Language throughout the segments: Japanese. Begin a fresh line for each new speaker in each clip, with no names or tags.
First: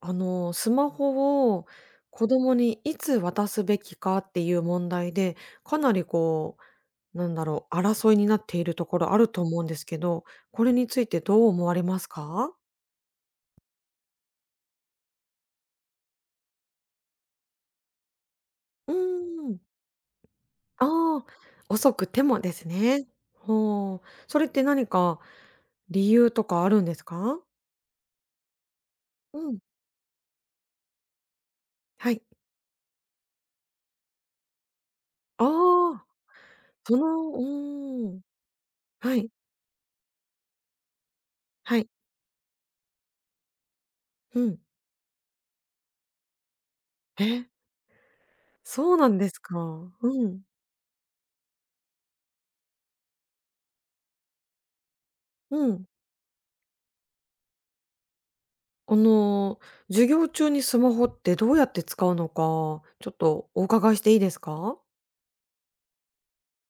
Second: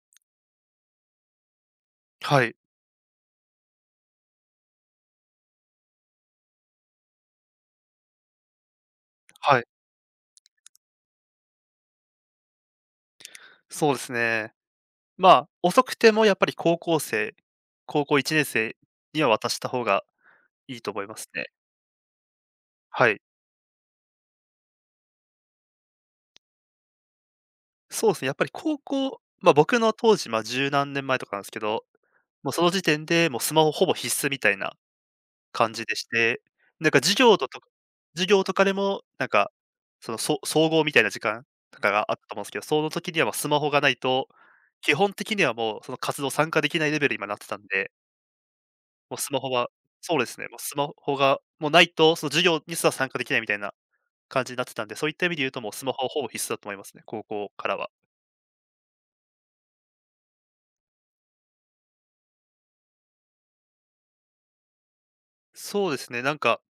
スマホを子
は
供
い、
にいつ渡すべきかっていう問題で、かなりこう、なんだろう、争いになっているところあると
は
思う
い、
んですけど、これについてどう思われますか？
そうですね。まあ、遅くてもやっぱり高校生、高校1年生
うー
には渡し
ん。
た方がいいと思いま
ああ、
すね。
遅くてもですね。
はい。
ほう。それって何か理由とかあるんですか？
そうですね、やっぱり高校
う
ま、
ん、
僕の当時、ま、十何年前とかなんですけど、
はい。
もうその時点で、もうスマホほぼ必須みたいな
あ
感じで
あ、
して、なん
そ
か
のうーん。
授業とかでも、
は
なん
い、
か、総合みたいな時間
は
と
い。
かがあったと思うんですけど、その時にはまあスマホがないと、
うん。
基本的にはもうその活動参加できないレベルに今なっ
え、
てたんで
そうな
もう
んで
スマ
す
ホ
か。
はそう
う
です
ん、
ね、もうスマホがもうないと、その授業にすら参加できないみたいな感じになってたんで、そういった意味で言うと
う
もうス
ん。
マホはほぼ必須だと思いますね、高校からは。
あの授業中にスマホってどうやって使うのか、ちょっとお伺いしていいですか？
そうですね、なんか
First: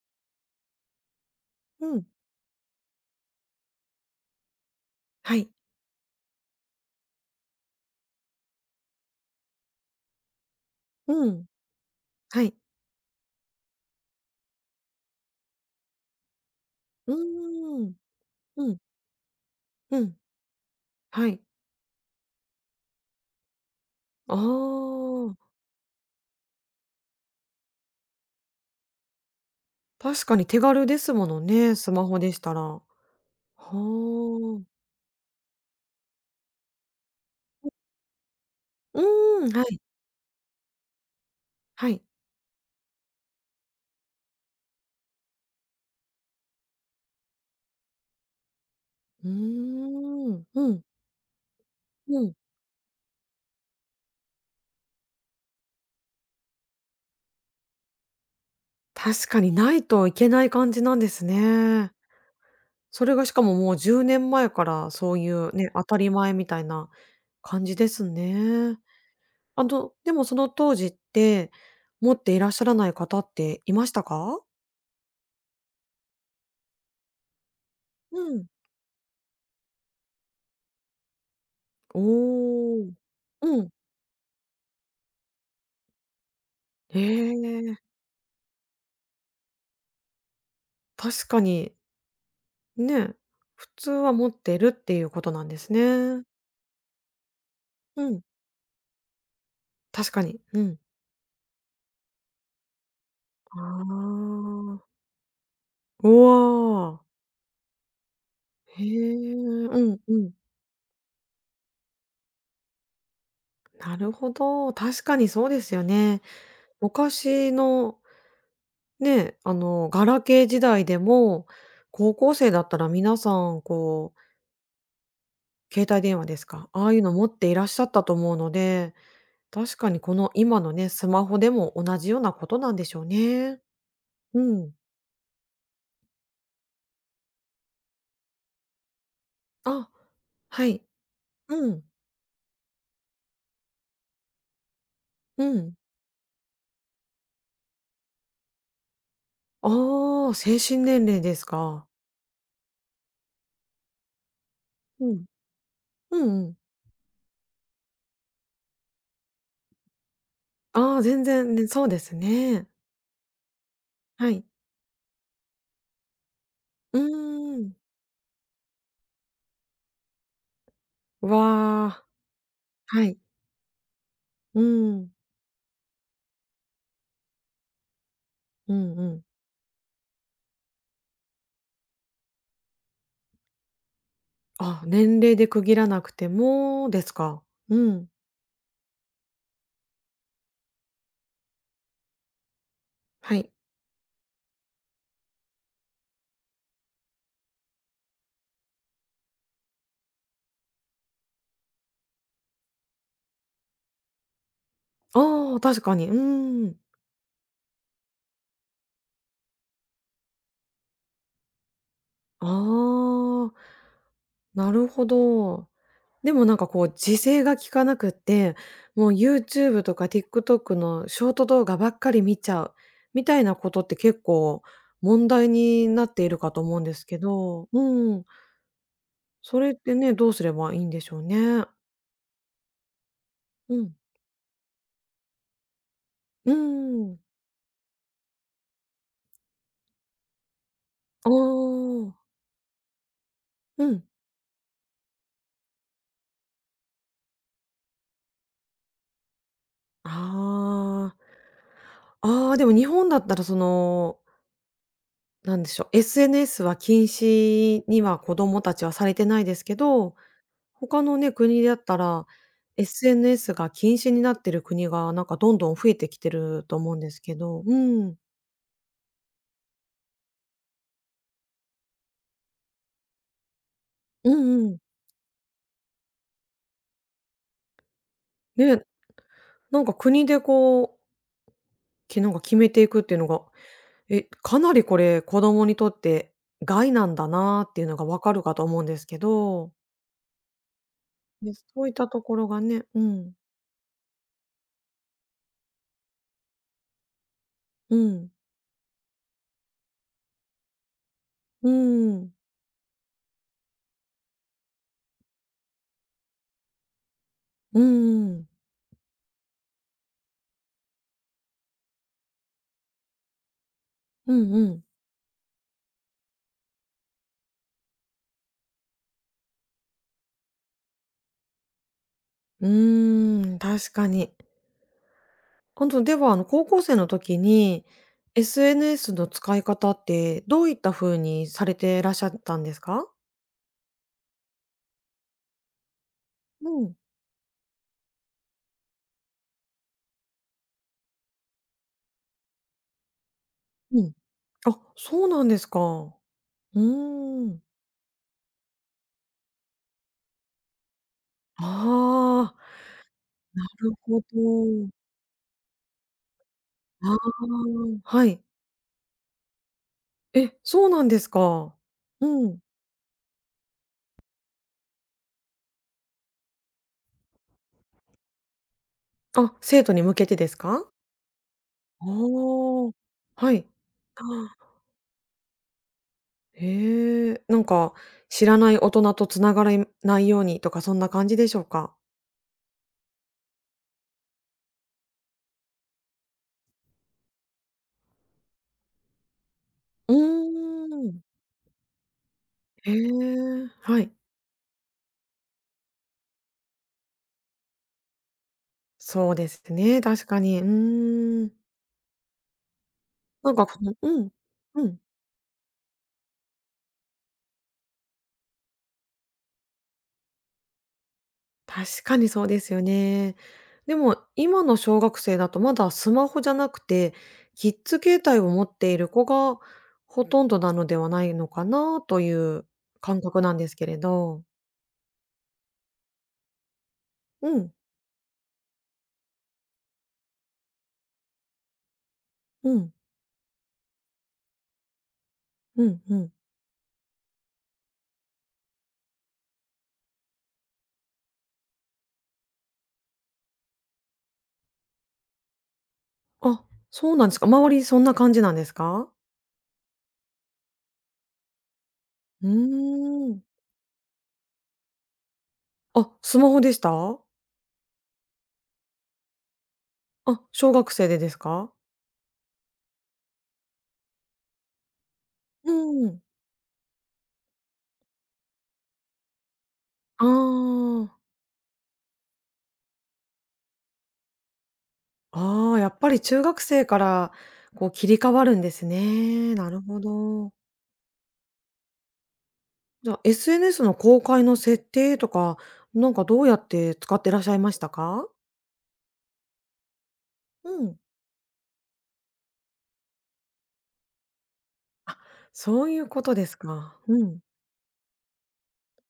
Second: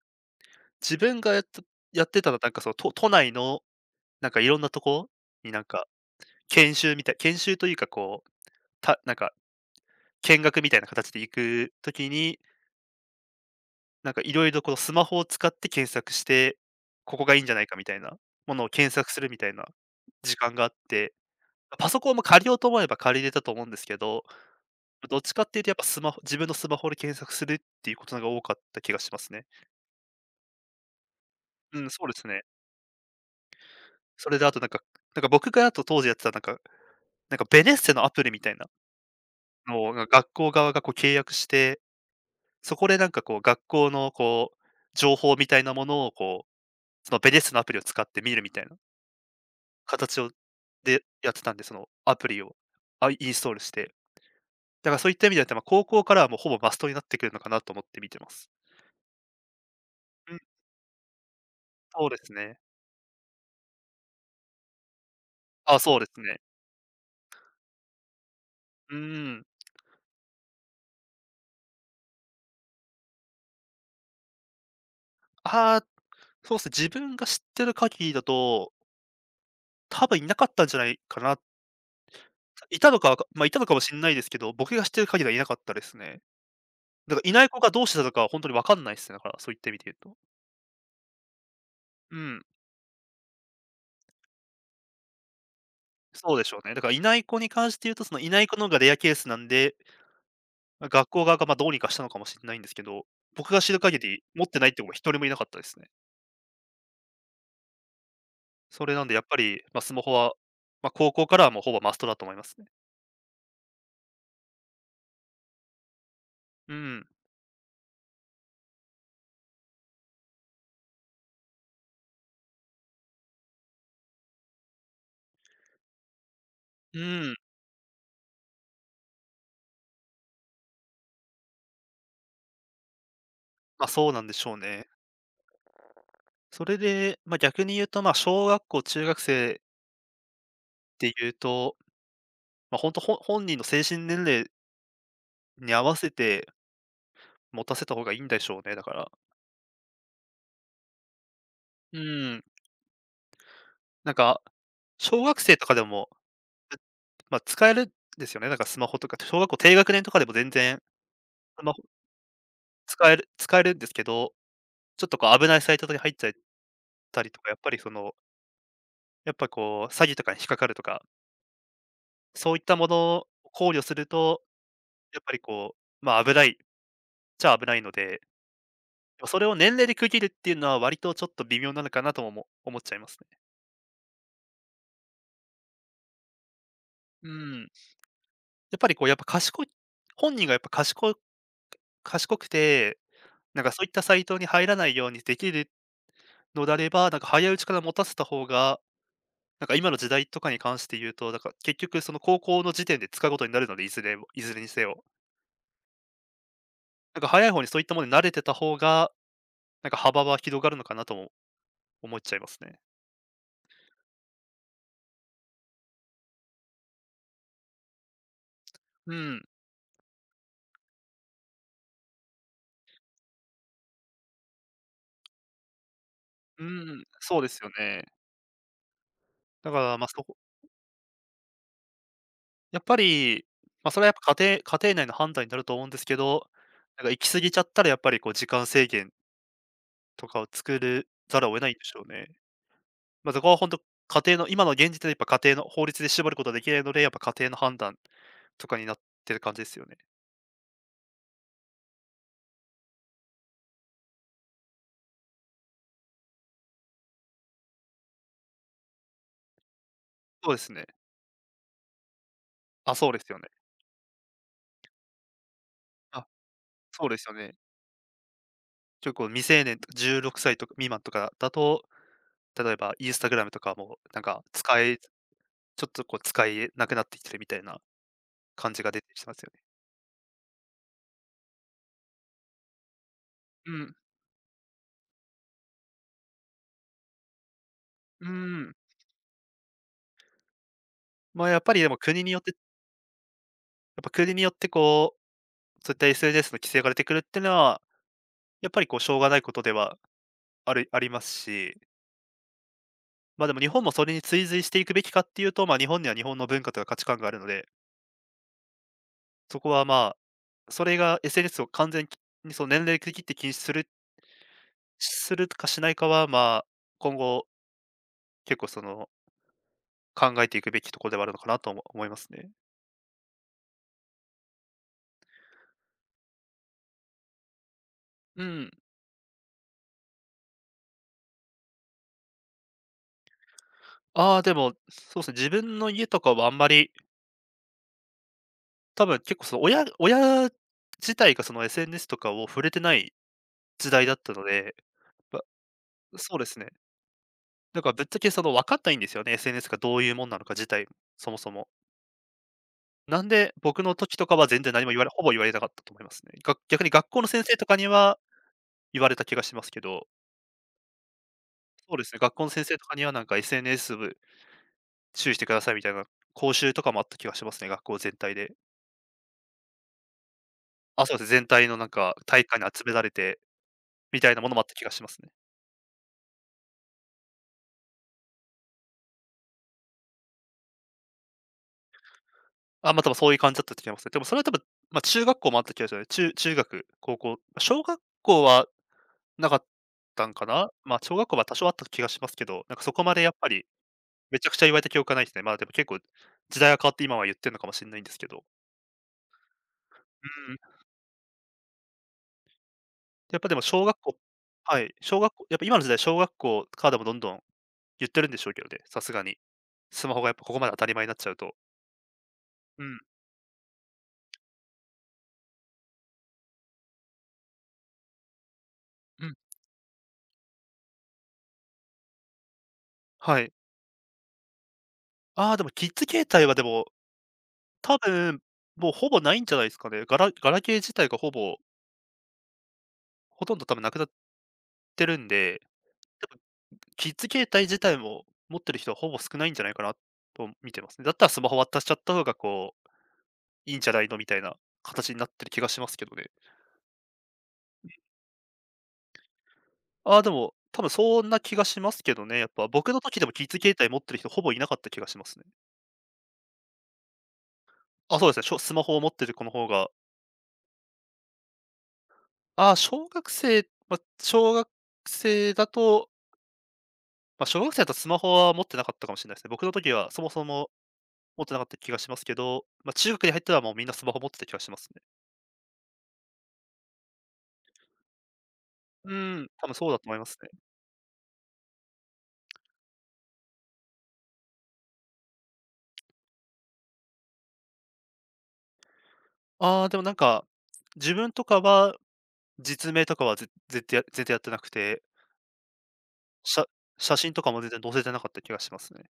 自分が
う
や
ん。
ってたのはなんかその都内のなんかいろんなとこ
はい。
になんか研修というかこう、なんか見学みたいな形で
う
行
ん。
く時に、
はい。
なんかいろいろこのスマホを使って検索して、
う
ここがいいんじゃないかみ
ーん。
たいなもの
う
を
ん。
検索するみたいな
うん。
時間があって
はい。
パソコンも借りようと思えば借りれたと思うんですけど、
あ
どっち
あ、
かっていうとやっぱスマホ自分のスマホで検索するっていうことのが多かった気がしますね。
確かに手軽ですものね、
うん、
ス
そ
マ
うで
ホ
す
でし
ね。
たら。は
それであと
あ。
なんか、なんか僕があと当時やってたなんか、なんかベネッセのアプリみたいな
うーん、はい。
のを、学校側がこう契約して、
はい。
そこでなんかこう学校のこう、情報みたいなものをこう、そのベネッセのアプリを使って見るみたいな
うー
形
ん。うん。
でやってたんで、そのア
う
プ
ん。
リを、あ、インストールして。だからそういった意味では、ま、高校からはもうほぼマストになってくるのかなと思って見てます。
確かにないといけ
うん。
ない感じなんですね。
そうですね。
それがしかももう10年前からそういうね、
あ、
当
そ
た
うで
り
す
前
ね。
みたいな感じですね。
うーん。
でもその当時って、持っていらっしゃらない方っていましたか？
ああ、そうですね、自分が知ってる限り
う
だ
ん。
と、多分いなかったんじゃないかな。い
おお。
たのか、ま、いた
う
の
ん。
かもしんないですけど、僕が知ってる限りはいなかったですね。
へ
だからいない子が
え、
どうしてたとかはほんとにわかんないっすね、だから、そういった意味で言うと。
確かに、
うん、
ね、普通は持ってるっていうことなんですね。
そうでしょうね。だからいない子に関して言うと、
う
その
ん、
いない子の方がレアケースなんで、
確かに。うん。
ま、学校側が、ま、どうにかしたのかもしんないんですけど、僕
あ
が知る限り持ってないっ
あ。
て子が一人もいなかったですね。
おお。へ
それなんでやっ
え、
ぱり、ま、
う
ス
ん
マホ
う
は、
ん。
ま、高校からはもうほぼマストだと思いますね。
なるほど、確かにそうですよね。
うん。
昔のね、ガラケー時代でも、高校生だったら皆さん、こう、携帯電話ですか、ああ
う
いうの持っ
ん。
ていらっしゃったと思うので、確かにこの今のね、スマホでも同じようなことなんでしょうね。
まあ、そうなんで
う
しょう
ん。
ね。それで、まあ、逆に言うと、まあ、小学校、中学生
あ、は
っ
い。
ていう
う
と、
ん。
ま、あ本当ほん本人の精神年齢
う
に
ん。
合わせて持たせた方がいいんでしょうね、だから。
ああ、精神年齢ですか。
うん、なんか、
う
小
ん。
学生とかでも、
うんうん。
うまあ、使えるんですよね、なんかスマホとか小学校低学年とかでも全然
ああ、全然
ス
ね、
マホ
そうですね。
使えるんですけ
は
ど、
い。
ちょっとこう危ないサイトとかに入っちゃっ
う
たりとか、やっ
ー
ぱ
ん。
りその、やっぱこう詐欺とかに引っかかるとか、
わあ、
そういったも
は
の
い。
を考慮すると、
うん。
やっぱりこう、まあ、危ないちゃ危ないので、
うんうん。
それを年齢で区切るっていうのは割とちょっと微妙なのかなとも思っちゃいますね。
あ、年齢で区切らなくてもです
う
か？
ん。
うん。
やっぱりこうやっぱ賢い本人がやっぱ賢くて、
はい。
なんかそういったサイトに入らないようにできるのであれば、なんか早いうちから持たせた方が、なんか今の時代とかに関して言うと、だから結局その高校の時点で使うことになるので、いずれにせよ。
ああ、確かに。うーん。
なんか早い方にそういったものに慣れてた方が、なんか幅は広がるのかなとも思っちゃい
あ
ますね。
あ、なるほど。でもなんかこう自制が効かなくって、も
う
う
ん。
YouTube とか TikTok のショート動画ばっかり見ちゃう、みたいなことって結構問題になっているかと
う
思うんです
ん、
け
そうです
ど、
よね。
うん、そ
だ
れっ
か
て
ら、ま、
ね、どうすればいいんでしょうね。
やっぱり、
う
まあ、
ん。
それはやっぱ家庭内の判断になると思うんですけど、
う
なんか行
ん。
き過ぎちゃったらやっぱりこう時間制限とかを作る
あ
ざるを得ないんでしょう
あ。
ね。まあ、そこは本当
うん。
家庭の今の現時点でやっぱ家庭の法律で絞ることはできないので、やっぱ家庭の判断とかになってる感じですよね。
ああ。ああ、でも日本だったらその、なんでしょう、SNS は禁止には子供たちはされてないですけど、
そうですね。
他のね、国だったら、
あ、そうですよね。
SNS が禁止になってる国がなんかどんどん増えてき
あ、
てると思うん
そう
で
で
す
すよ
け
ね。
ど、うん。
結構未成年とか16歳とか未満とかだと、例えばインスタグラムとかもなん
う
か
んうん。
ちょっとこう使えなくなってきてるみたいな感じ
ね、
が出てきてますよね。
なんか国でこう、なんか決めていくっていうのが、
うん、
え、かなりこれ子供にとって害なんだなっていうのがわ
う
かるかと
ん。
思うんですけど、
まあ、
ね、
やっぱり
そう
で
いっ
も
たところがね、うん、
国によってこう、そういった SNS の規制が出てくるっていうのは、
うん、
やっぱりこうしょうがないことではあります
う
し、
ん。
まあでも日本もそれに追随していくべきかっていうと、まあ日本には日本の文化とか価値観があるので、
うんうん。
そこはまあ、それが SNS を完全にその年齢区切って禁止する
うんうん。
するかしないかは、まあ、今後結構その考えていくべきところではあるのかなと思いますね。
うーん、確かに。あと、では、高校生の時に、
うん。
SNS の使い方って、どういった風にされてらっしゃったんですか？
ああ、でも、そうですね、自分の家とかはあんま
う
り
ん、
多分結構その親自体がその SNS とかを触れてない時
う
代
ん。
だったので、
あ、そう
ま、
なんですか。う
そうですね。
ーん。
だからぶっちゃけその分かんないんですよね、SNS がどういうもんなのか自体も、そもそ
あ
も。
あ、
なんで、
な
僕
る
の時
ほ
とかは全然何
ど。
も言われほぼ言われなかったと思いますね。が逆に学
あ
校の
あ、
先生とかには
はい。
言われた気がしますけど、
え、そうなんですか。
そうですね、学校
う
の
ん。
先生とかにはなんか SNS 部注意してくださいみたいな講習とかもあった気がしますね、学校全体で。
あ、生徒に向けてですか？
あ、そうですね、全体のなん
あ
か大会に集
あ、
められて
はい。
み
あ。
たいなものもあった気がしますね。
へえ、なんか、知らない大人とつながらないようにとか、そんな感じでしょうか？
あ、まあ、多分そういう感じだったと思いますね。でもそれは多分、まあ、中学校もあった気がしますね。中学、高校、小学校はなかっ
う
たんかな？
ー
まあ、小
ん。
学校は多少あった気がしますけど、なんか
へ
そこまでやっぱり、
え、はい。
めちゃくちゃ言われた記憶がないですね。まあ、でも結構、時代が変わって今は言ってるのかもしれないんですけど。
そうですね、確か
うん。
に。うーん。
やっぱ
な
で
ん
も
か、こ
小
の
学校
うん、
は
う
い、
ん、
小学校やっぱ今の時代、小学校からでもどんどん言ってるんでしょうけどね、さすがに。スマホがやっぱここまで当たり前になっちゃうと。
確かにそうですよ
うん、
ね。でも、今の小学生だとまだスマホじゃなくて、キッズ携帯を持っている
う
子
ん、
がほとんどなのではないのかなという感
は
覚
い。
なんですけれど。
ああ、でもキッズ携帯はでも
うん、
多分、もうほぼないんじゃないですかね。ガラケー自体がほぼ、
うん、
ほとんど多分なくなってるんで、
うんう
多
ん。
分キッズ携帯自体も持ってる人はほぼ少ないんじゃないかなと見てますね。だったらスマホ渡しちゃった方がこう、いいんじゃないのみたいな形になってる気がしますけどね。
あ、そうなんですか。周りそんな感じなんですか？
ああ、でも、多分そんな気がしますけどね、や
う
っぱ僕の時で
ー
も
ん。
キッズ携帯持ってる人ほぼいなかった気がしますね。
あ、スマホでした？
あ、そうですね、スマホを持ってる子の方が、
あ、小学生でですか？
ああ、小学生まあ、小学生だ
う
と
ん。
まあ、小学生だとスマホは持ってなかったかもしれないですね。僕の時はそ
あ
もそも
あ。
持ってなかった気がしますけど、まあ、中学に入ってはもうみんなスマホ持ってた気がしますね。
ああ、やっぱり中学生からこう切り替わるんです
うん、
ね。
多
な
分
る
そうだ
ほ
と思いますね。
ど。じゃあ、SNS の公開の設定とか、なんかどうやって使ってらっしゃいましたか？
ああ、でもなんか、
うん。
自分とかは実名とかは絶対やってなくて、
あ、そういうことです
写
か。
写
う
真
ん。
とかも全然載せてなかった気がしますね。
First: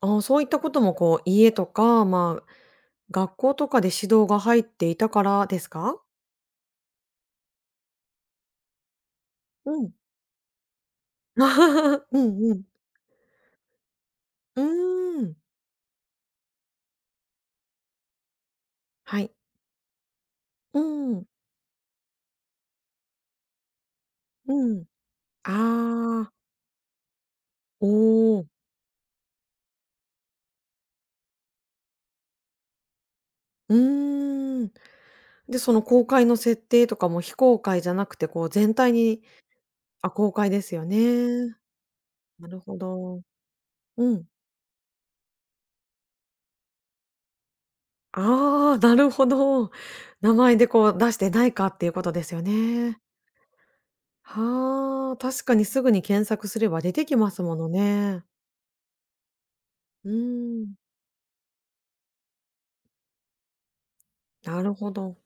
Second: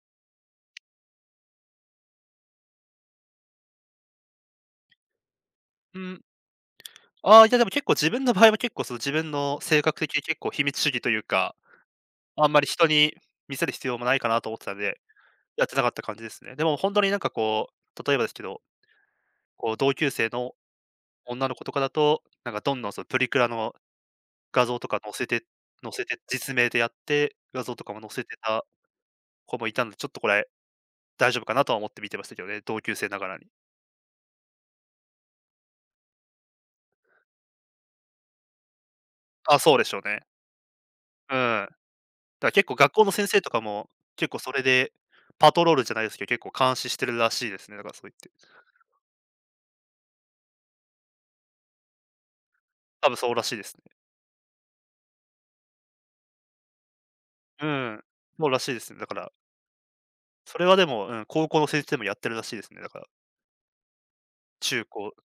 ああ、そういったこともこう、家とか、まあ、学校とかで指導が入っていたからです
う
か？
ん。ああ、いやでも結構自分の場合は結構その自分の
う
性
ん。
格的に結構秘密主義という
う
か、
ん
あん
う
ま
ん。
り人に見せる必要もないかなと思っ
う
てたんで、
ーん。
やってなかった感じですね。でも本当になんかこう、例えばですけど、
はい。
こう同級生の
うん。
女の子とかだと、なんかどんどんそのプリクラの画
う
像
ん。
とか載せて載せて、
ああ、
実名でやって、画像と
お
かも載せて
お。
た子もいたので、ちょっとこれ大丈夫かなとは思って見てましたけどね、同級生ながらに。
うーん。で、その公開の設定とかも非公開じゃなくて、こう全体に
あ、そうでしょう
あ、
ね。
公開ですよ
うん。
ね。
だか
な
ら
る
結構
ほ
学校の
ど。
先生とかも、
うん。
結構それで、パトロールじゃないですけど、結構監視してるらしいですね、だからそう言って。
ああ、なるほど。名前でこう出してないかっていうことですよね。
多分そうらしいですね。
はあ、確かにすぐに検索すれば出てきますも
う
の
ん。
ね。
そうらしいですね。だから、
う
そ
ー
れ
ん、
はでも、うん、高校の先生もやってるらしいですね、だから、
なる
中
ほ
高。
ど。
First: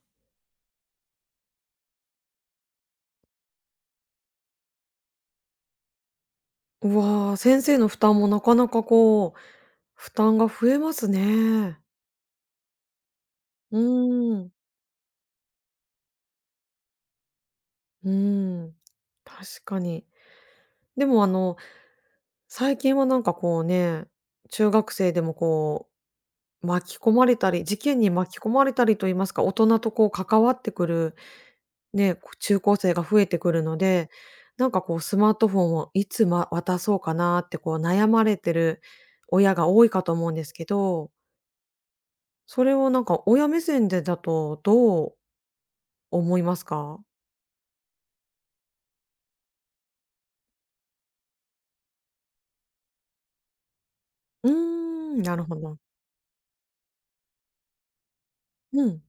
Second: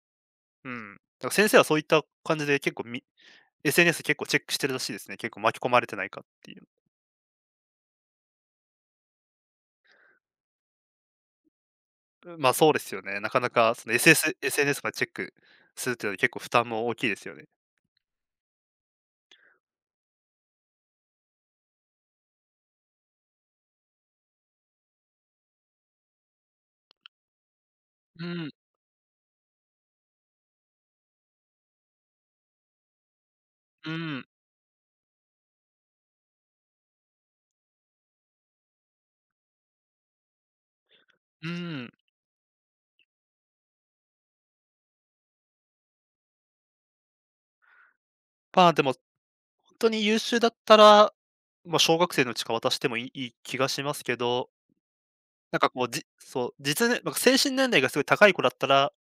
うん。だから先生はそういった感じで結構SNS 結構チェックしてるらしいですね。結構巻き込まれてないかっていう。
うわあ、先生の負担もなかなかこう負担が増えますね。
まあ、そうですよね。なかなか
う
その
ーん、
SNS までチェックするっていうのは結構負担も大きいですよね。
うーん、確かに。でも最近はなんかこうね、中学生でもこう、巻き込まれたり、事件に
う
巻き込
ん、
まれたりと言いますか、大人とこう関わってくる、ね、こう中高生が増えてくるの
う
で、
ん、
なんかこうスマートフォンをいつ、ま、渡そうかなってこう悩まれてる親が多いかと思うんですけど、
うん。
それをなんか親目線でだとどう思いますか？
まあ、でも、本当に優秀だったら、ま、小学生のうちから渡してもいい気がしますけど、
うーん、なるほ
なんか
ど。
こう、じそう、なんか精神年齢がすごい高い子だった
う
ら、
ん。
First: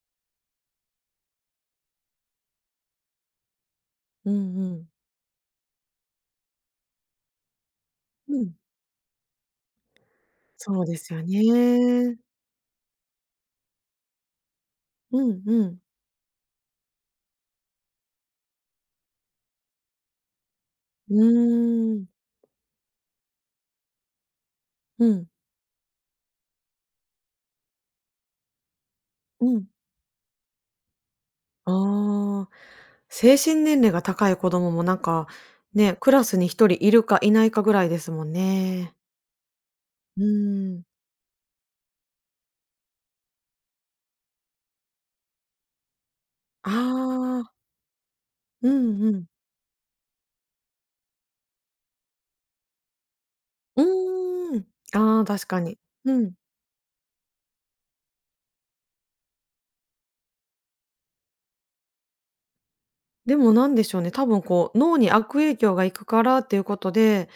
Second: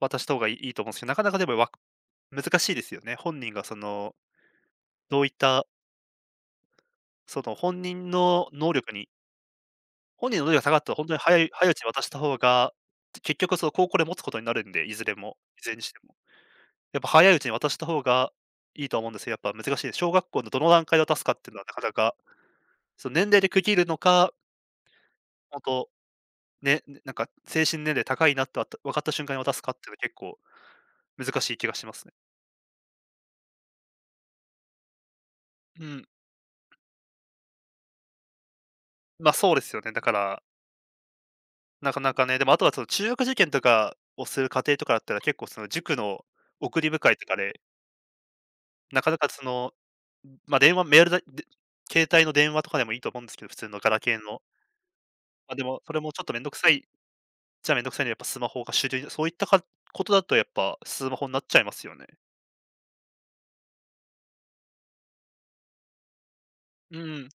渡した方がいいと思うんですけど、なかなかでも難しいですよね。本人がその、
うんうん。
どういった、その
うん。
本人の能力が下が
そ
っ
う
たら
で
本当
す
に
よ
早いうちに渡し
ね。
た方が、結局その高校で持つことになるんで、
うん
い
う
ずれ
ん。
にしても。やっぱ早いうちに渡した方がいいとは思うんですけど、やっぱ難しいです。小学校のどの段階で
う
渡すかっていうのはなかな
ーん。
か、その年齢で区切るのか、
うん。
本当ねなんか精神年齢高いなって分かった瞬間に
う
渡す
ん。
かっていうのは結構難しい気がしますね。
ああ。精神年齢が高い子供もなんか、
う
ね、
ん。
クラスに一人いるかいないかぐらいですもんね。
ま、そうですよね。だか
う
ら、
ーん。
なかなかね、でもあとはその中学受験とかをする家庭とかだったら結構その塾の
あ
送り迎えとかで
あ。う
な
ん
か
う
な
ん。
かその、ま、電話、メールだで携帯の電話とかでもいいと思うんですけど、普通のガラケーの。
うーん。ああ、確
ま、
か
で
に。
も、それも
う
ちょっと
ん。
めんどくさいので、やっぱスマホが主流、そういったかことだとやっぱスマホになっちゃいますよね。
でもなんでしょうね、多分こう、脳に悪影響がいくからっていうこと
うん、
で、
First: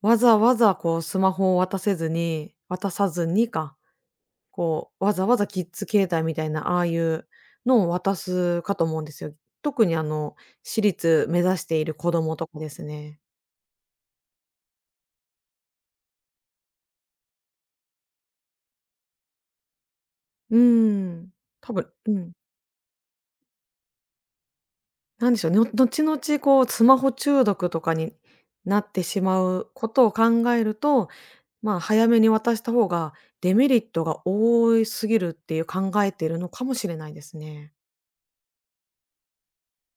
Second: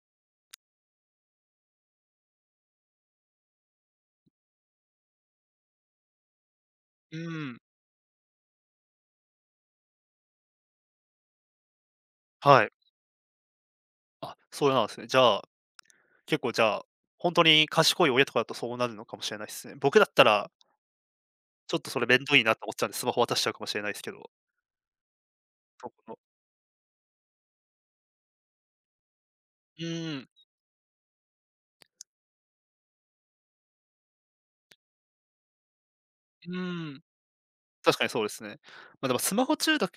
わざわざこうスマホを渡さずにか、こう、わざわざキッズ携帯みたいな、ああい
う
う
ん。
のを渡すかと思うんですよ。特に私立目指している子供とか
は
で
い。
すね。
あ、そうなんですね。じゃあ、結構じゃあ、本当に賢い親とかだとそうなるのかもしれないですね。僕だったら、
うーん。多
ちょっと
分
それ
う
めん
ん、
どいなと思っちゃうんで、スマホ渡しちゃうかもしれないですけど、
なんでしょうね、の
そこ
後
の
々こうスマホ中毒とかになってしまう
う
ことを考
ん、
えると、まあ、早めに渡した方がデメリットが多いすぎるっていう考えてるの
う
かもしれ
ん。
ないですね。
確かにそうですね。ま、でもスマホ中毒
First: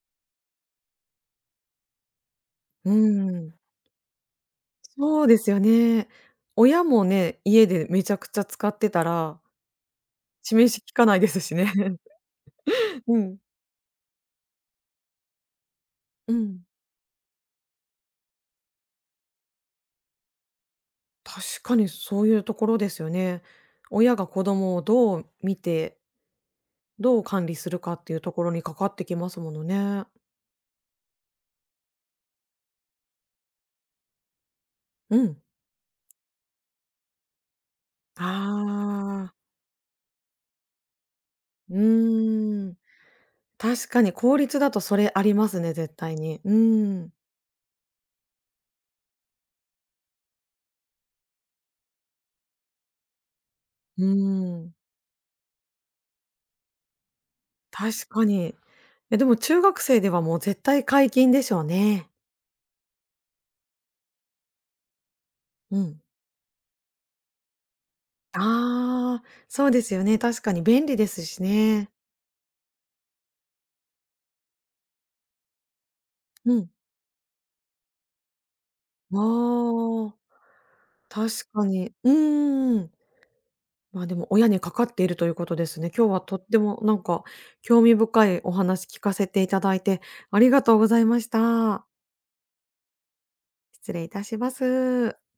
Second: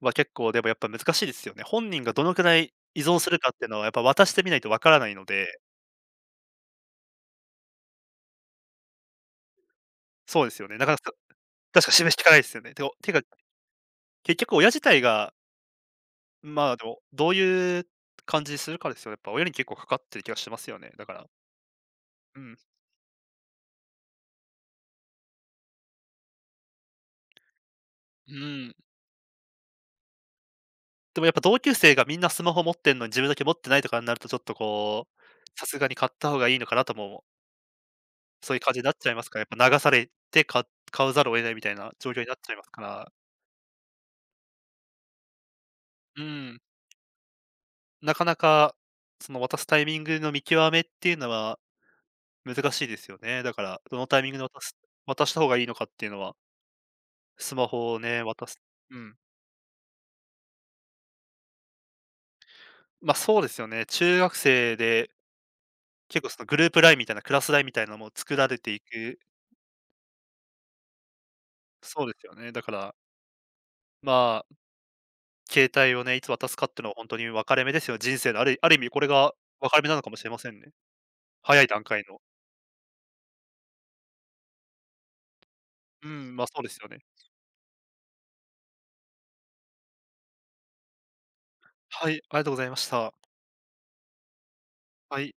は結構でもやっぱ難しいですよね。本人がどのくらい
うー
依存するかっ
ん。
ていうのはやっぱ渡してみないとわからない
そ
の
うですよ
で、
ね。親もね、家でめちゃくちゃ使ってたら
そうですよ
示
ね。
し
なか
聞
な
か
か
ないですしね。
確か示しきかないですよね。てか て
う
か、
ん。
結局親自体が、
うん。
まあ、でも、どういう感じにするかですよね。やっぱ親に結構かかってる気がしますよね、だから。
確かにそうい
う
うと
ん。
ころですよね。親が子供をどう見て、どう管理するかっていう
う
ところに
ん。
かかってきますものね。
でもやっぱ同級生がみんなスマホ持ってんのに自分だけ持ってないとかになるとちょっとこ
う
う、
ん。
さすがに買った方がいいのかなとも、
あ
そういう感じになっちゃいます
あ、
から、やっぱ流されて買うざるを得ないみたい
う
な状況になっちゃいま
ー
す
ん。
から。
確かに効率だとそれありますね、絶対
う
に。う
ん。
ん。
なかなか、その渡すタイミングの見極めっていうのは難しいですよね。だから、ど
う
のタイミングで
ん。
渡した方がいいのかっていうのは、スマホを
確
ね、
か
渡
に。
す。うん。
え、でも中学生ではもう絶対解禁でしょうね。
ま、そうですよね。中学生で、
うん。
結構そのグループラインみたいな、クラスラインみたいなのも作られていく
ああ、そうですよね、確かに便利ですしね。
そうですよね。だから、まあ、携帯をね、いつ渡
う
すか
ん。
っていうのは本当に分かれ目ですよ。人生のある意味これ
あ
が分かれ目なのかもしれ
あ。
ませんね。
確
早
か
い段
に。
階
う
の。
ーん。まあ、でも親にかかっているということですね。
う
今日は
ん、
とっ
ま、そ
て
うです
も
よ
な
ね。
んか興味深いお話聞かせていただいてありがとうございました。
はい、ありがとうございました。
失礼いたします。
はい。